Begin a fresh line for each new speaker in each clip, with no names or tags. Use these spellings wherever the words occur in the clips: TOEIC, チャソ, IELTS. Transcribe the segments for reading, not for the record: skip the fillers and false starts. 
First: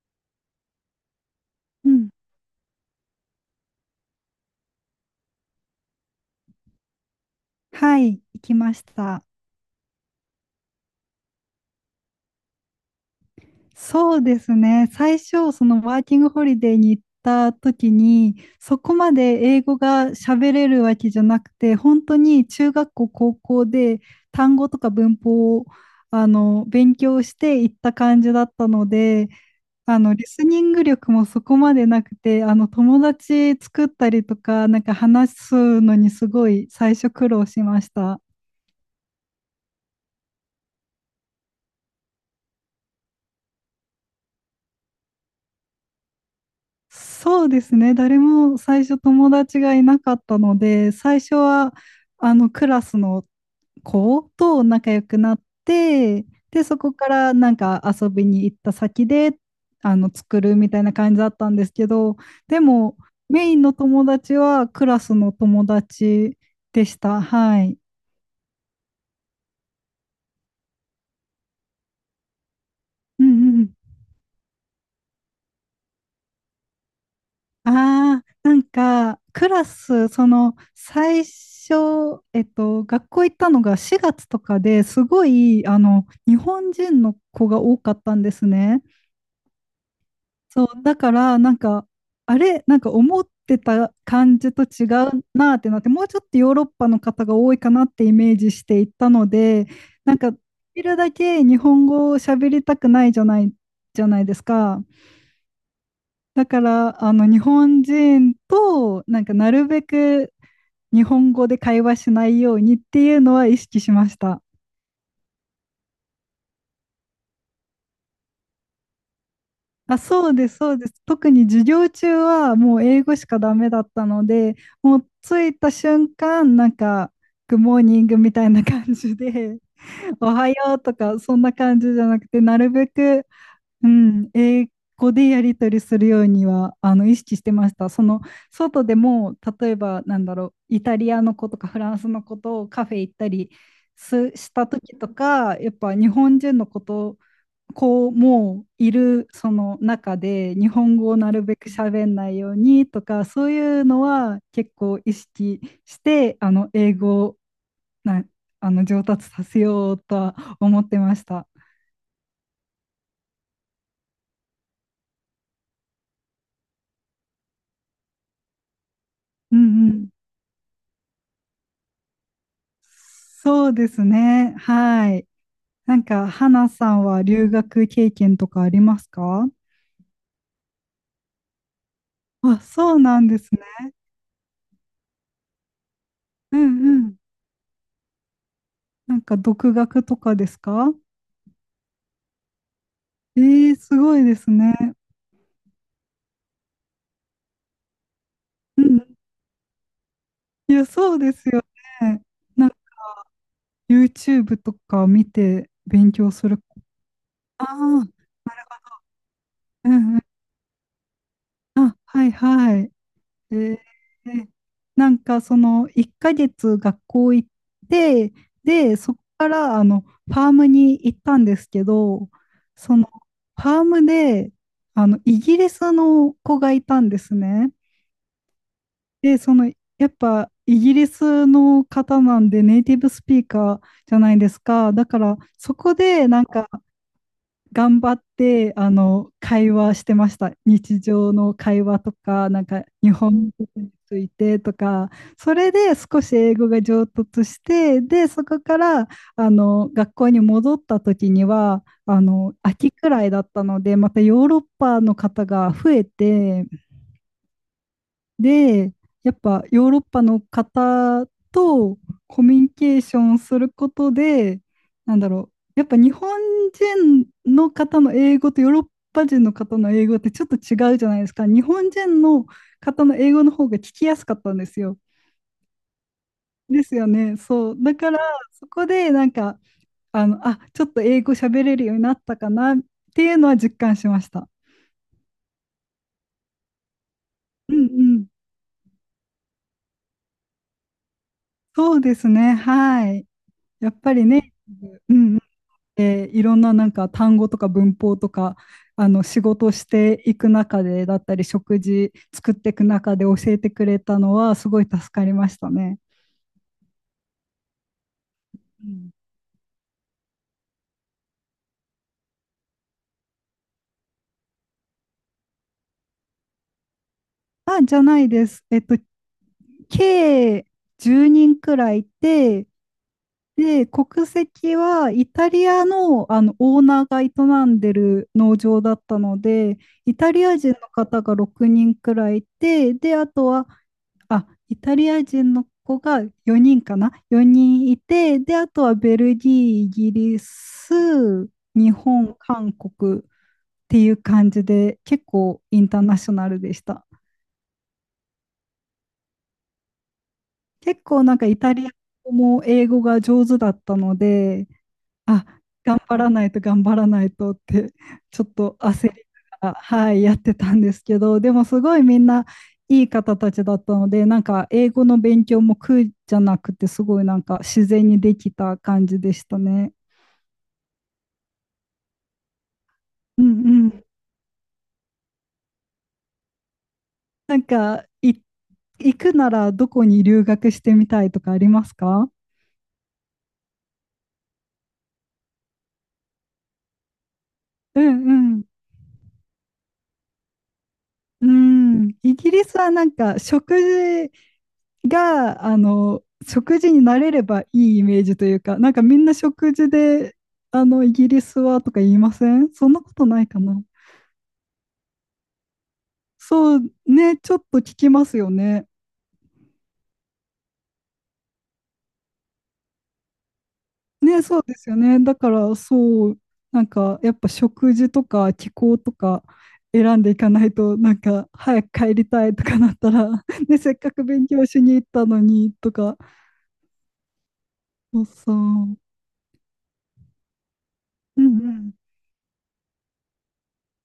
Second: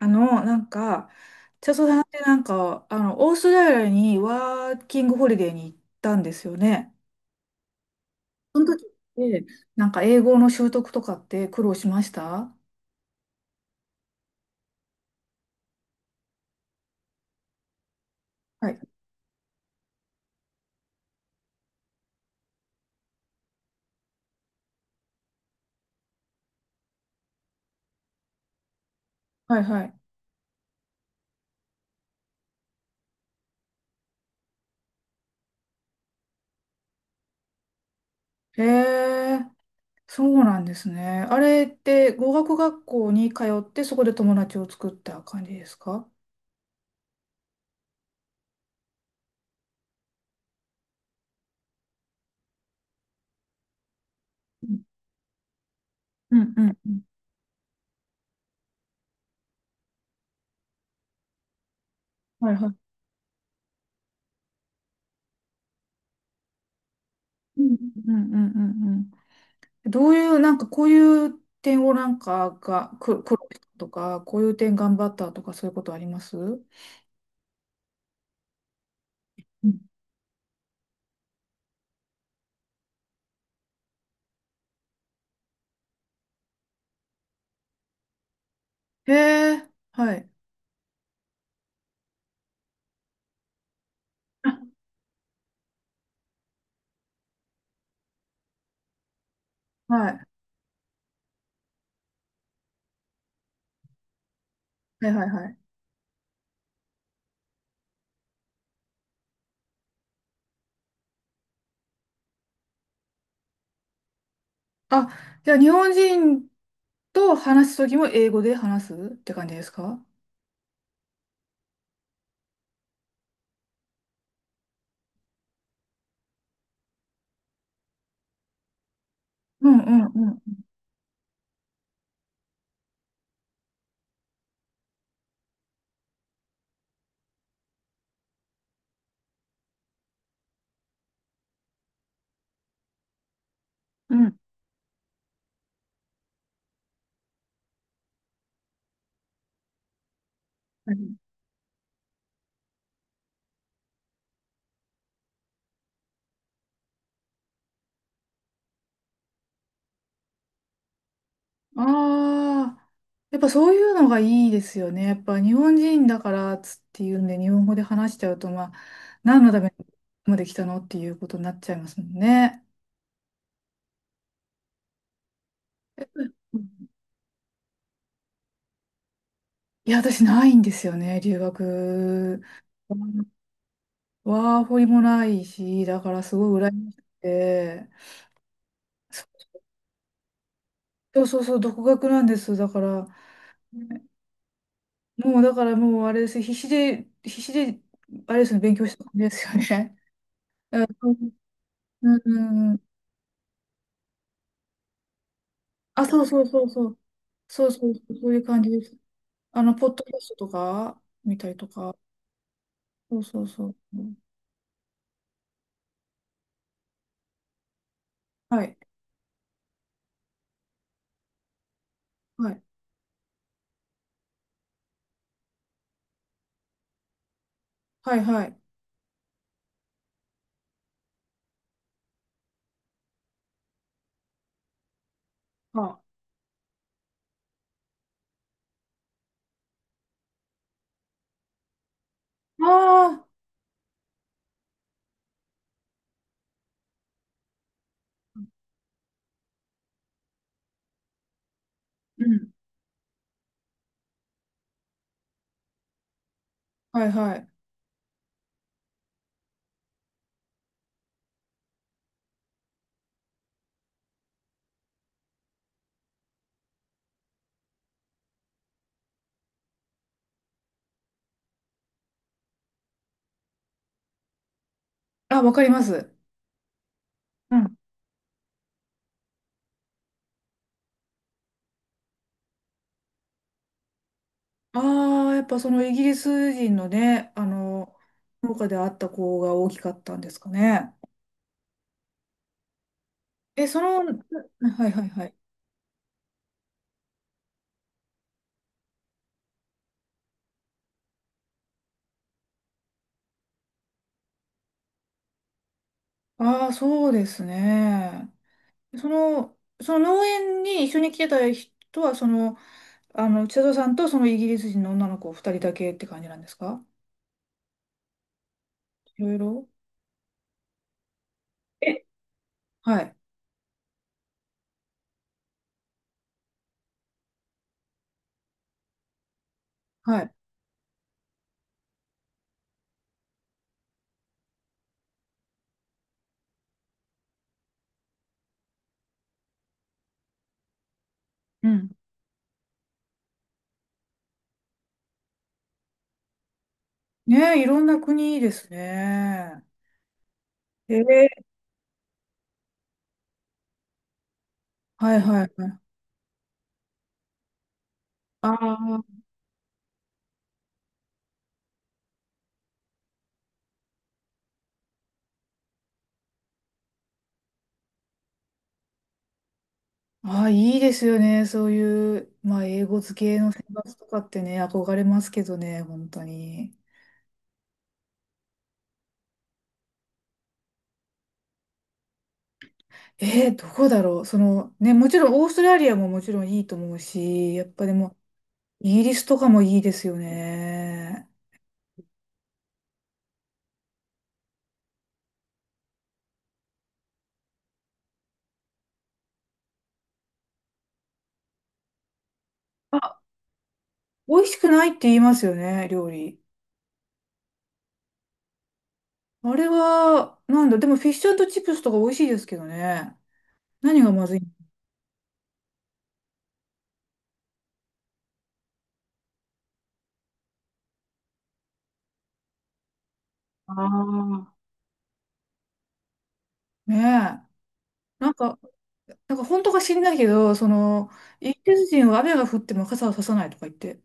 あの、なんか、チャソ
う
さんっ
ん、
てオーストラリアにワーキングホリデーに行ったんですよね。
はい、行き
その
ま
時
し
っ
た。
て、英語の習得とかって苦労しました？
そうですね。最初、そのワーキングホリデーに行った時に、
はい。
そこまで英語が喋れるわけじゃなくて、本当に中学校、高校で単語とか文法を勉強して行った感じだったので、
はいはい。
あのリスニング力もそこまでなくて、あの友達作ったりとか、なんか話すのにすごい最初苦労しました。
へえ、そうなんですね。あれって語学学校に通って、そこで友達を作った感じですか？
そうですね。誰も最初友達がいなかったので、最初はあのクラスの子と
うん
仲良くなって、
うんう
で、そ
んう
こ
ん。
からなんか遊びに行った先であの作るみたいな感じだったんですけど、
はい
で
はい。
もメインの友達はクラスの友達でした。
う
は
ん
い。
うんうんうんうん。どういう、こういう点をなんかがく
う
苦労した
ん、
とか、こういう点頑張ったとかそういうことあります？う
ああ、なんか、クラ
ん。
ス、その、最初、学校行ったのが4月とかで、すごい、あの、日本人の子が多かったんですね。
へえ、はい。
そう、だから、なんか、あれ、なんか思ってた感じと
あ、
違うなってなって、もうちょっとヨーロッパの方が多いかなってイメージしていったので、
は
なん
い。
か、できるだけ日本語を喋りたくないじゃない、じゃないですか。
はいはいはい。
だから、あの、日本人と、なんか、なるべく日本語で会話しないようにっていうのは意識しました。
あ、じゃあ日本人と話すときも英語で話すって感じです
あ、
か？
そうです、そうです。特に授業中はもう英語しかダメだったので、もう着いた瞬間、なんか、グッモーニングみたいな感じで、
うん
お
う
はよ
ん
うとか、そんな感じじゃなくて、なるべく、うん、英語でやり取りするようにはあの意識してました。その外でも、例えばなんだろう、イタリアの子とかフランスの子とカフェ行ったり
う
す
ん。
した時とか、やっぱ日本人の子とこうもういるその中で、日
う
本語
ん。
をなるべく喋んないようにとか、そういうのは結構意識して、あの英語をなあの上達させようとは思ってました。
ああ、やっぱそういうのがいいですよね。やっぱ日本人だからっつっていうんで、日本語で話しちゃうと、まあ、何の
う
ため
んうん、
まで来たのっていうことになっちゃいますもんね。
そうですね。はい。なんか、花さんは留学経験とかありますか？
いや、私ないんですよね、留学。
あ、そうなんですね。
ワーホリもないし、だからす
う
ごい羨
ん
まし
う
く
ん。
て。
なんか、独学とかですか？
そうそうそう、独学なんです。だから、
えー、すごいですね。
もうだからもうあれです。必死で、必死で、あれですね、勉
う
強したん
ん。
ですよね。
い
う
や、
ん、
そうですよ
うん、
ね。なん
う
か、
ん。
YouTube とか見て
あ、
勉
そう
強
そう
する。
そうそう。
あ
そうそうそ
あ、
う、そういう感じです。あの、ポ
う
ッドキ
んう
ャ
ん。
ストとか、見たりとか。
あ、はいはい。
そうそう
え
そう。
ー、なんかその1ヶ月学校行って、
はい、
で、そこからあのファームに行ったんですけど、
はい、
そのファームであのイギリスの子がいたんですね。
はい、はい。
で、そのやっぱイギリスの方なんでネイティブスピーカーじゃないですか。だからそ
あ、
こ
あ
でなんか頑張ってあの会話してました。日常の会話とか、なんか日
あ、
本語についてとか、それで少し英語が上達して、で、そこからあの学校に戻った時には、あ
うん、
の秋くらいだったので、またヨーロッパの方が増えて、
はい、はい。
で、やっぱヨーロッパの方とコミュニケーションすることで、なんだろう、やっぱ日本人の方の英語とヨーロッパ人の方の英語ってちょっと違うじゃないですか。日本人の方の英語の方が聞きやすかったんですよ。
あ、わかります。
ですよね。
う
そ
ん。
う。だから、そこでなんか、あの、あ、ちょっと英語喋れるようになったかなっていうのは実感しました。
ああ、やっぱそのイギリス人のね、
うんうん。
農家であった子が大きかったんですかね。
そうですね。はい。
え、そ
やっ
の、
ぱりね、
はいはい
う
はい。
ん、でいろんななんか単語とか文法とか、あの仕事していく中でだったり食事作っていく中で教えてくれたのはすごい助かりましたね。
ああ、そうですね。
う
そ
ん、
の、その農園に一緒に来てた人は、その、あの、千里さんとそのイギリス人の女の子二人だけって感じなんですか？
あじゃないです。
いろいろ。
計10人くらいい
え、
て、
はい、
で国籍はイタリアの、あのオーナーが営んでる農場だったので、イ
は
タ
い。
リア人の方が6人くらいいて、であとは、あ、イタリア人の子が4人かな？ 4 人いて、で、あとはベルギー、イギリス、
うん。
日本、韓国っていう感じで、結構インターナショナルでした。
ねえ、いろんな国ですね。え
結構
ー、
なんかイタリア語も英語が上手だったので、
はいは
あ、
いはい。
頑張らないと頑張らないとって、ちょっ
あ
と焦り
あ、
ながら、はい、やってたんですけど、でもすごいみんないい方たちだったので、なんか英語の勉強も苦じゃなくて、すごいなんか自然にできた感じでしたね。
ああ、いいですよね。そういう、まあ、英語付け
う
の生
んう
活
ん。
とかってね、憧れますけどね、本当に。
なんか、行くならどこに留学してみたいとかありますか？
どこだろう。その、ね、もちろんオーストラリアももちろんいいと思うし、やっぱで
う
も、
んうん。
イギリスとかもいいですよね。
うん、イギリスはなんか食事が、あの、食事に慣れればいいイメージというか、なんかみんな食事で、あの、イギリスはとか言いません、そんなこ
あ、
とないかな。
美味しくないって言いますよね、料理。
そうね、ちょっと聞きますよね。
あれは、なんだ、でもフィッシュチップスとか美味しいですけどね。何がまずい
ね、
の？
そうですよね。だから、そう、なんかやっぱ食事とか気候とか選んでいかないと、なんか早く帰りたいとかなったら、ね、せっかく勉
ああ
強しに行ったのにとか、
ー。ね
そ
え。
う
なん
そう。
か、
うん
なんか本当か知んないけど、その、
う
イギリス
ん、
人は雨が降っても傘を差さないとか言って。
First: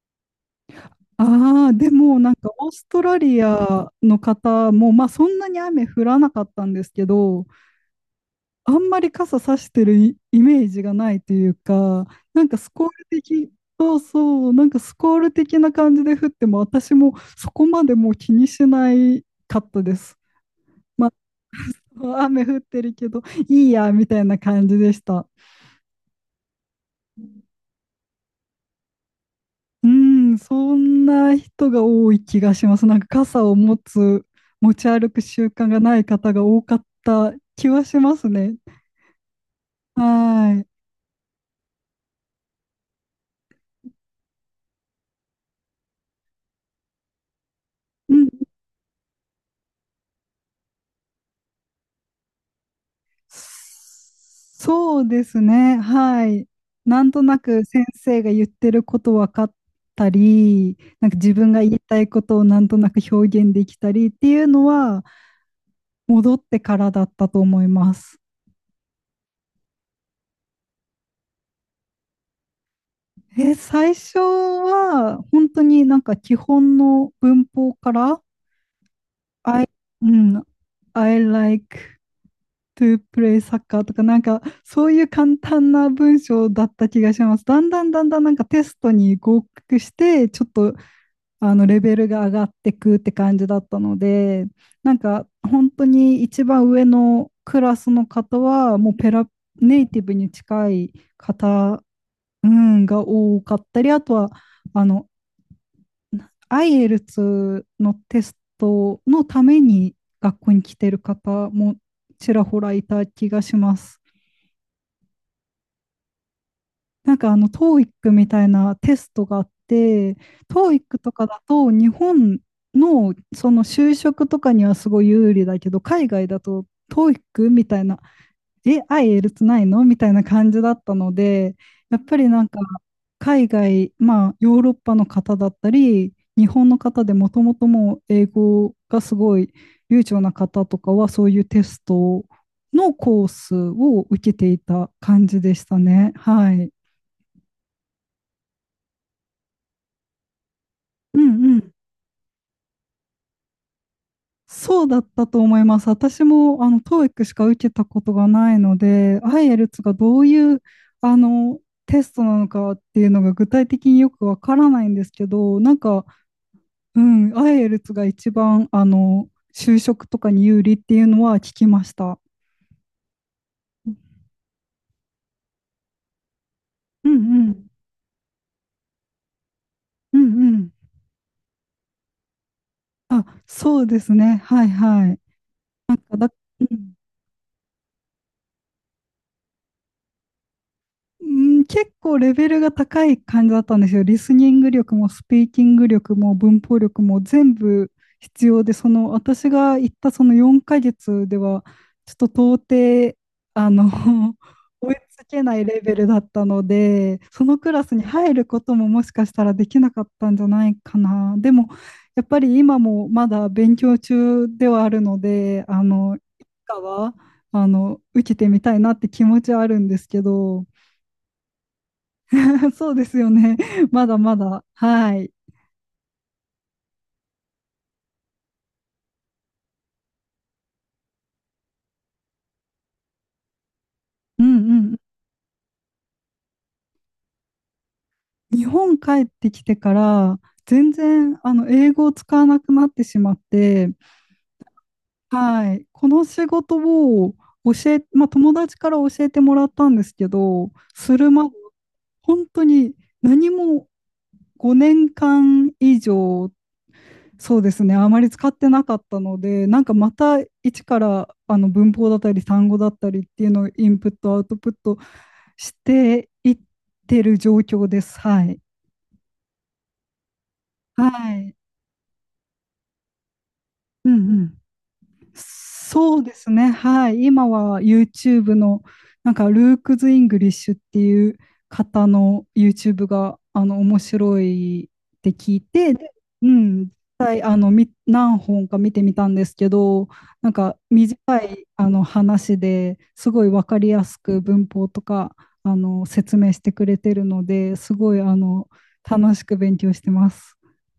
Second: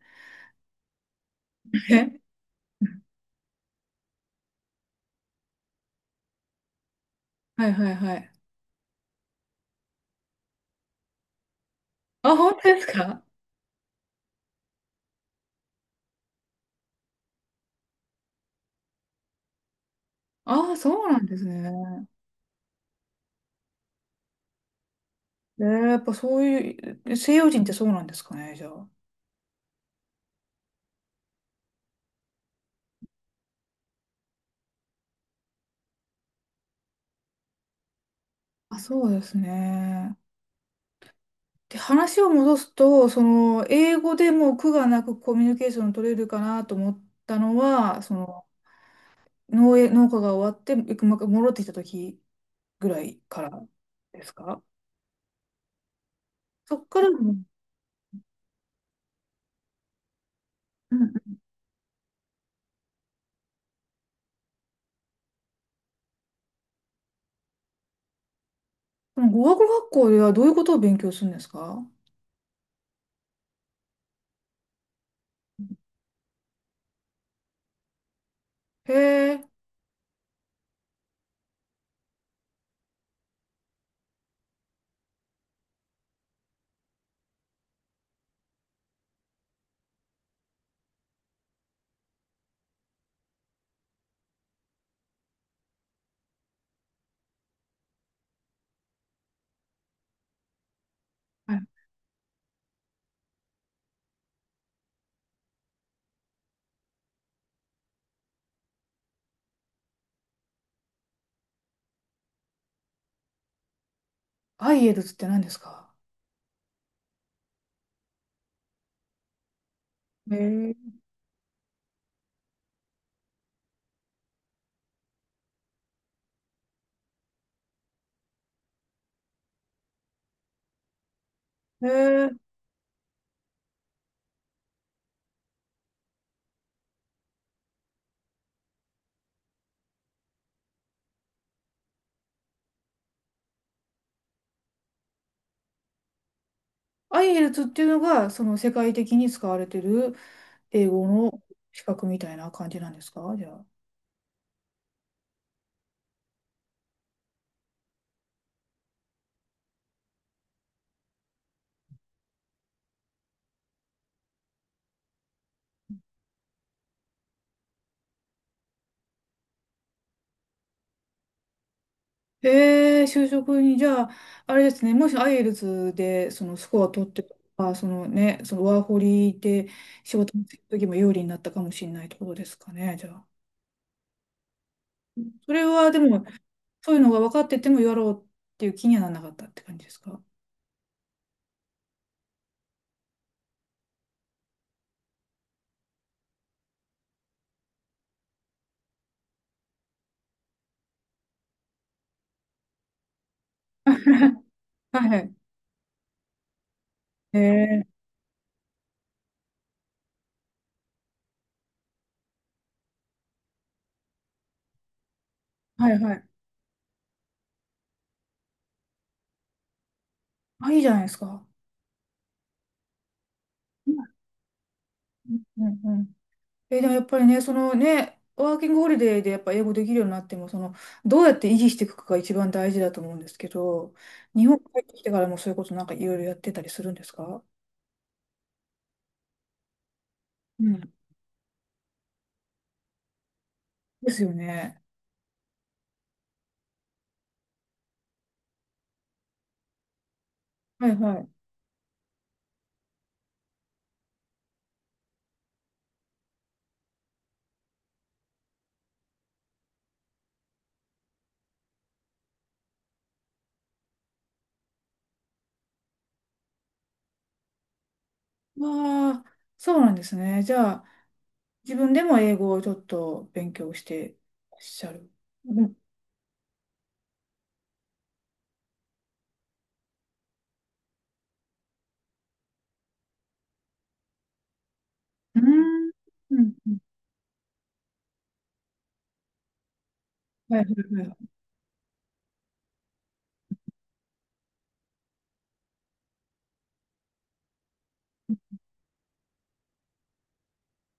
ああ、でも
え、
なんかオーストラリアの方も、まあそんなに雨降らなかったんですけど、
はいはいはい。
あんまり傘さしてるイイメージがないというか、
あ、
なん
本
か
当
ス
で
コ
す
ール
か？
的、そうそう、なんかスコール的な感じで降っても、私もそこまでもう気にしないかったです。
ああ、そ
ま
うなんですね。
あ、雨降ってるけど、いいや、みたいな感じでした。
やっぱそういう、西洋人ってそうなんですかね、じゃあ。
うん、そんな人が多い気がします。なんか傘を持つ、持ち歩く習慣がない方が多かった気はしますね。
あ、そうですね。
はい。
で、話を戻すと、その、英語でもう苦がなくコミュニケーション取れるかなと思ったのは、そ
うん。
の、農園、農家が終わって、ま戻ってきた時ぐらいからですか？
そうですね。はい。
そっか
な
ら
んと
も、
なく先生が言ってること分かったり、
う
なん
ん。
か自分が言いたいことをなんとなく表現できたりっていうのは戻ってからだったと思います。
その語学学校ではどういうことを勉強するんですか？
え、最初は本当になんか基本の文法から、
へえ。
I、 うん、I like to play soccer とか、なんか、そういう簡単な文章だった気がします。だんだんだんだんなんかテストに合格して、ちょっと、あの、レベルが上がってくって感じだったので、なんか、本当に一番上のクラスの方は、もうペラ、ネイティブに近い
はい。
方、うん、が多かったり、あとは、あの、IELTS のテストのために学校に来てる方もちらほらいた気がします。
アイエルツって何ですか？
なんかあの TOEIC みたいなテストがあって、
へえ。
TOEIC とかだと日本のその就職とかにはすごい有利だけど、海外だと TOEIC みたいな、え、愛エルツないの、みたいな感じだったので、
へ
やっぱり
え、
なんか海外、まあヨーロッパの方だったり、日本の方でもともともう英語がすごい流暢な方とかはそういうテストのコースを受けていた感じでしたね。はい。
IELTS っていうのが、その世界的に使われてる英語
う
の
んうん。
資格みたいな感じなんですか、じゃあ？
そうだったと思います。私も、あの、TOEIC しか受けたことがないので、IELTS がどういう、あの、テストなのかっていうのが具体的によくわからないんですけど、なんか、うん、IELTS が一番、あの、就職とかに有利っていうのは聞きました。
へえ、就職に、じ
うん
ゃあ、あれですね、もし IELTS でそのスコア取
う
ってと
ん、
か、そのね、そのワーホリで仕
うん
事の
うん。
時も有利になったかもしれないってことですかね、じゃ
あ、
あ。
そうですね。はいはい。
それはでも、
だ、う
そ
ん
ういうのが分かっててもやろうっていう気にはならなかったって感じですか？
うん、結構レベルが高い感じだったんですよ。リスニング力もスピーキング力も文法力も全部必要で、その私が行ったその4ヶ月では、ちょっと到底、あの、追い
はいは
つ
い。
けないレベルだったので、
へ
そのクラ
え、
スに入ることももしかしたらできなかったんじゃないかな。でも、やっぱり今もまだ勉強中ではあるので、あ
はいは
の、い
い。
つかは、あの、受けてみたいなって気持ちはあるんですけど、
あ、いいじゃないですか。
そうですよね。ま
う
だまだ。はい。
んうんうん。でもやっぱりね、そのね、ワーキングホリデーでやっぱ英語できるようになっても、その、どうやって維持していくかが一番大事だと思うんですけど、
う
日本帰
んう
って
ん。
きてからもそういうことなんかいろいろやってたりするんですか？
日本帰ってきてから、
う
全
ん。
然、あの、英語を使わなくなってしまって、
ですよね。
はい。この仕事を教え、まあ、友達から教えてもらったんですけど、
はいは
す
い。
るまで、本当に何も5年間以上、そうですね、あまり使ってなかったので、なんかまた一からあの文法だったり単語だったりっていうのをインプット、アウトプットしていってる状況です。はい。
わあ、そうなんですね。じゃあ、
はい。
自分でも英語をちょっと勉強し
う
て
んう
ら
ん。
っしゃる。うん、
そうですね。はい。今は YouTube の、なんか、ルークズ・イングリッシュっていう方の YouTube が、あの、面白いって
うー
聞い
ん。
て、で、
う
う
んうん。
ん、実際、あの、何本か見てみたんですけど、なん
はい
か、
は
短
い
い、あの、話ですごい分かりやすく文法とか、あの、説明してくれてるので、すごい、あの、楽しく勉強してます。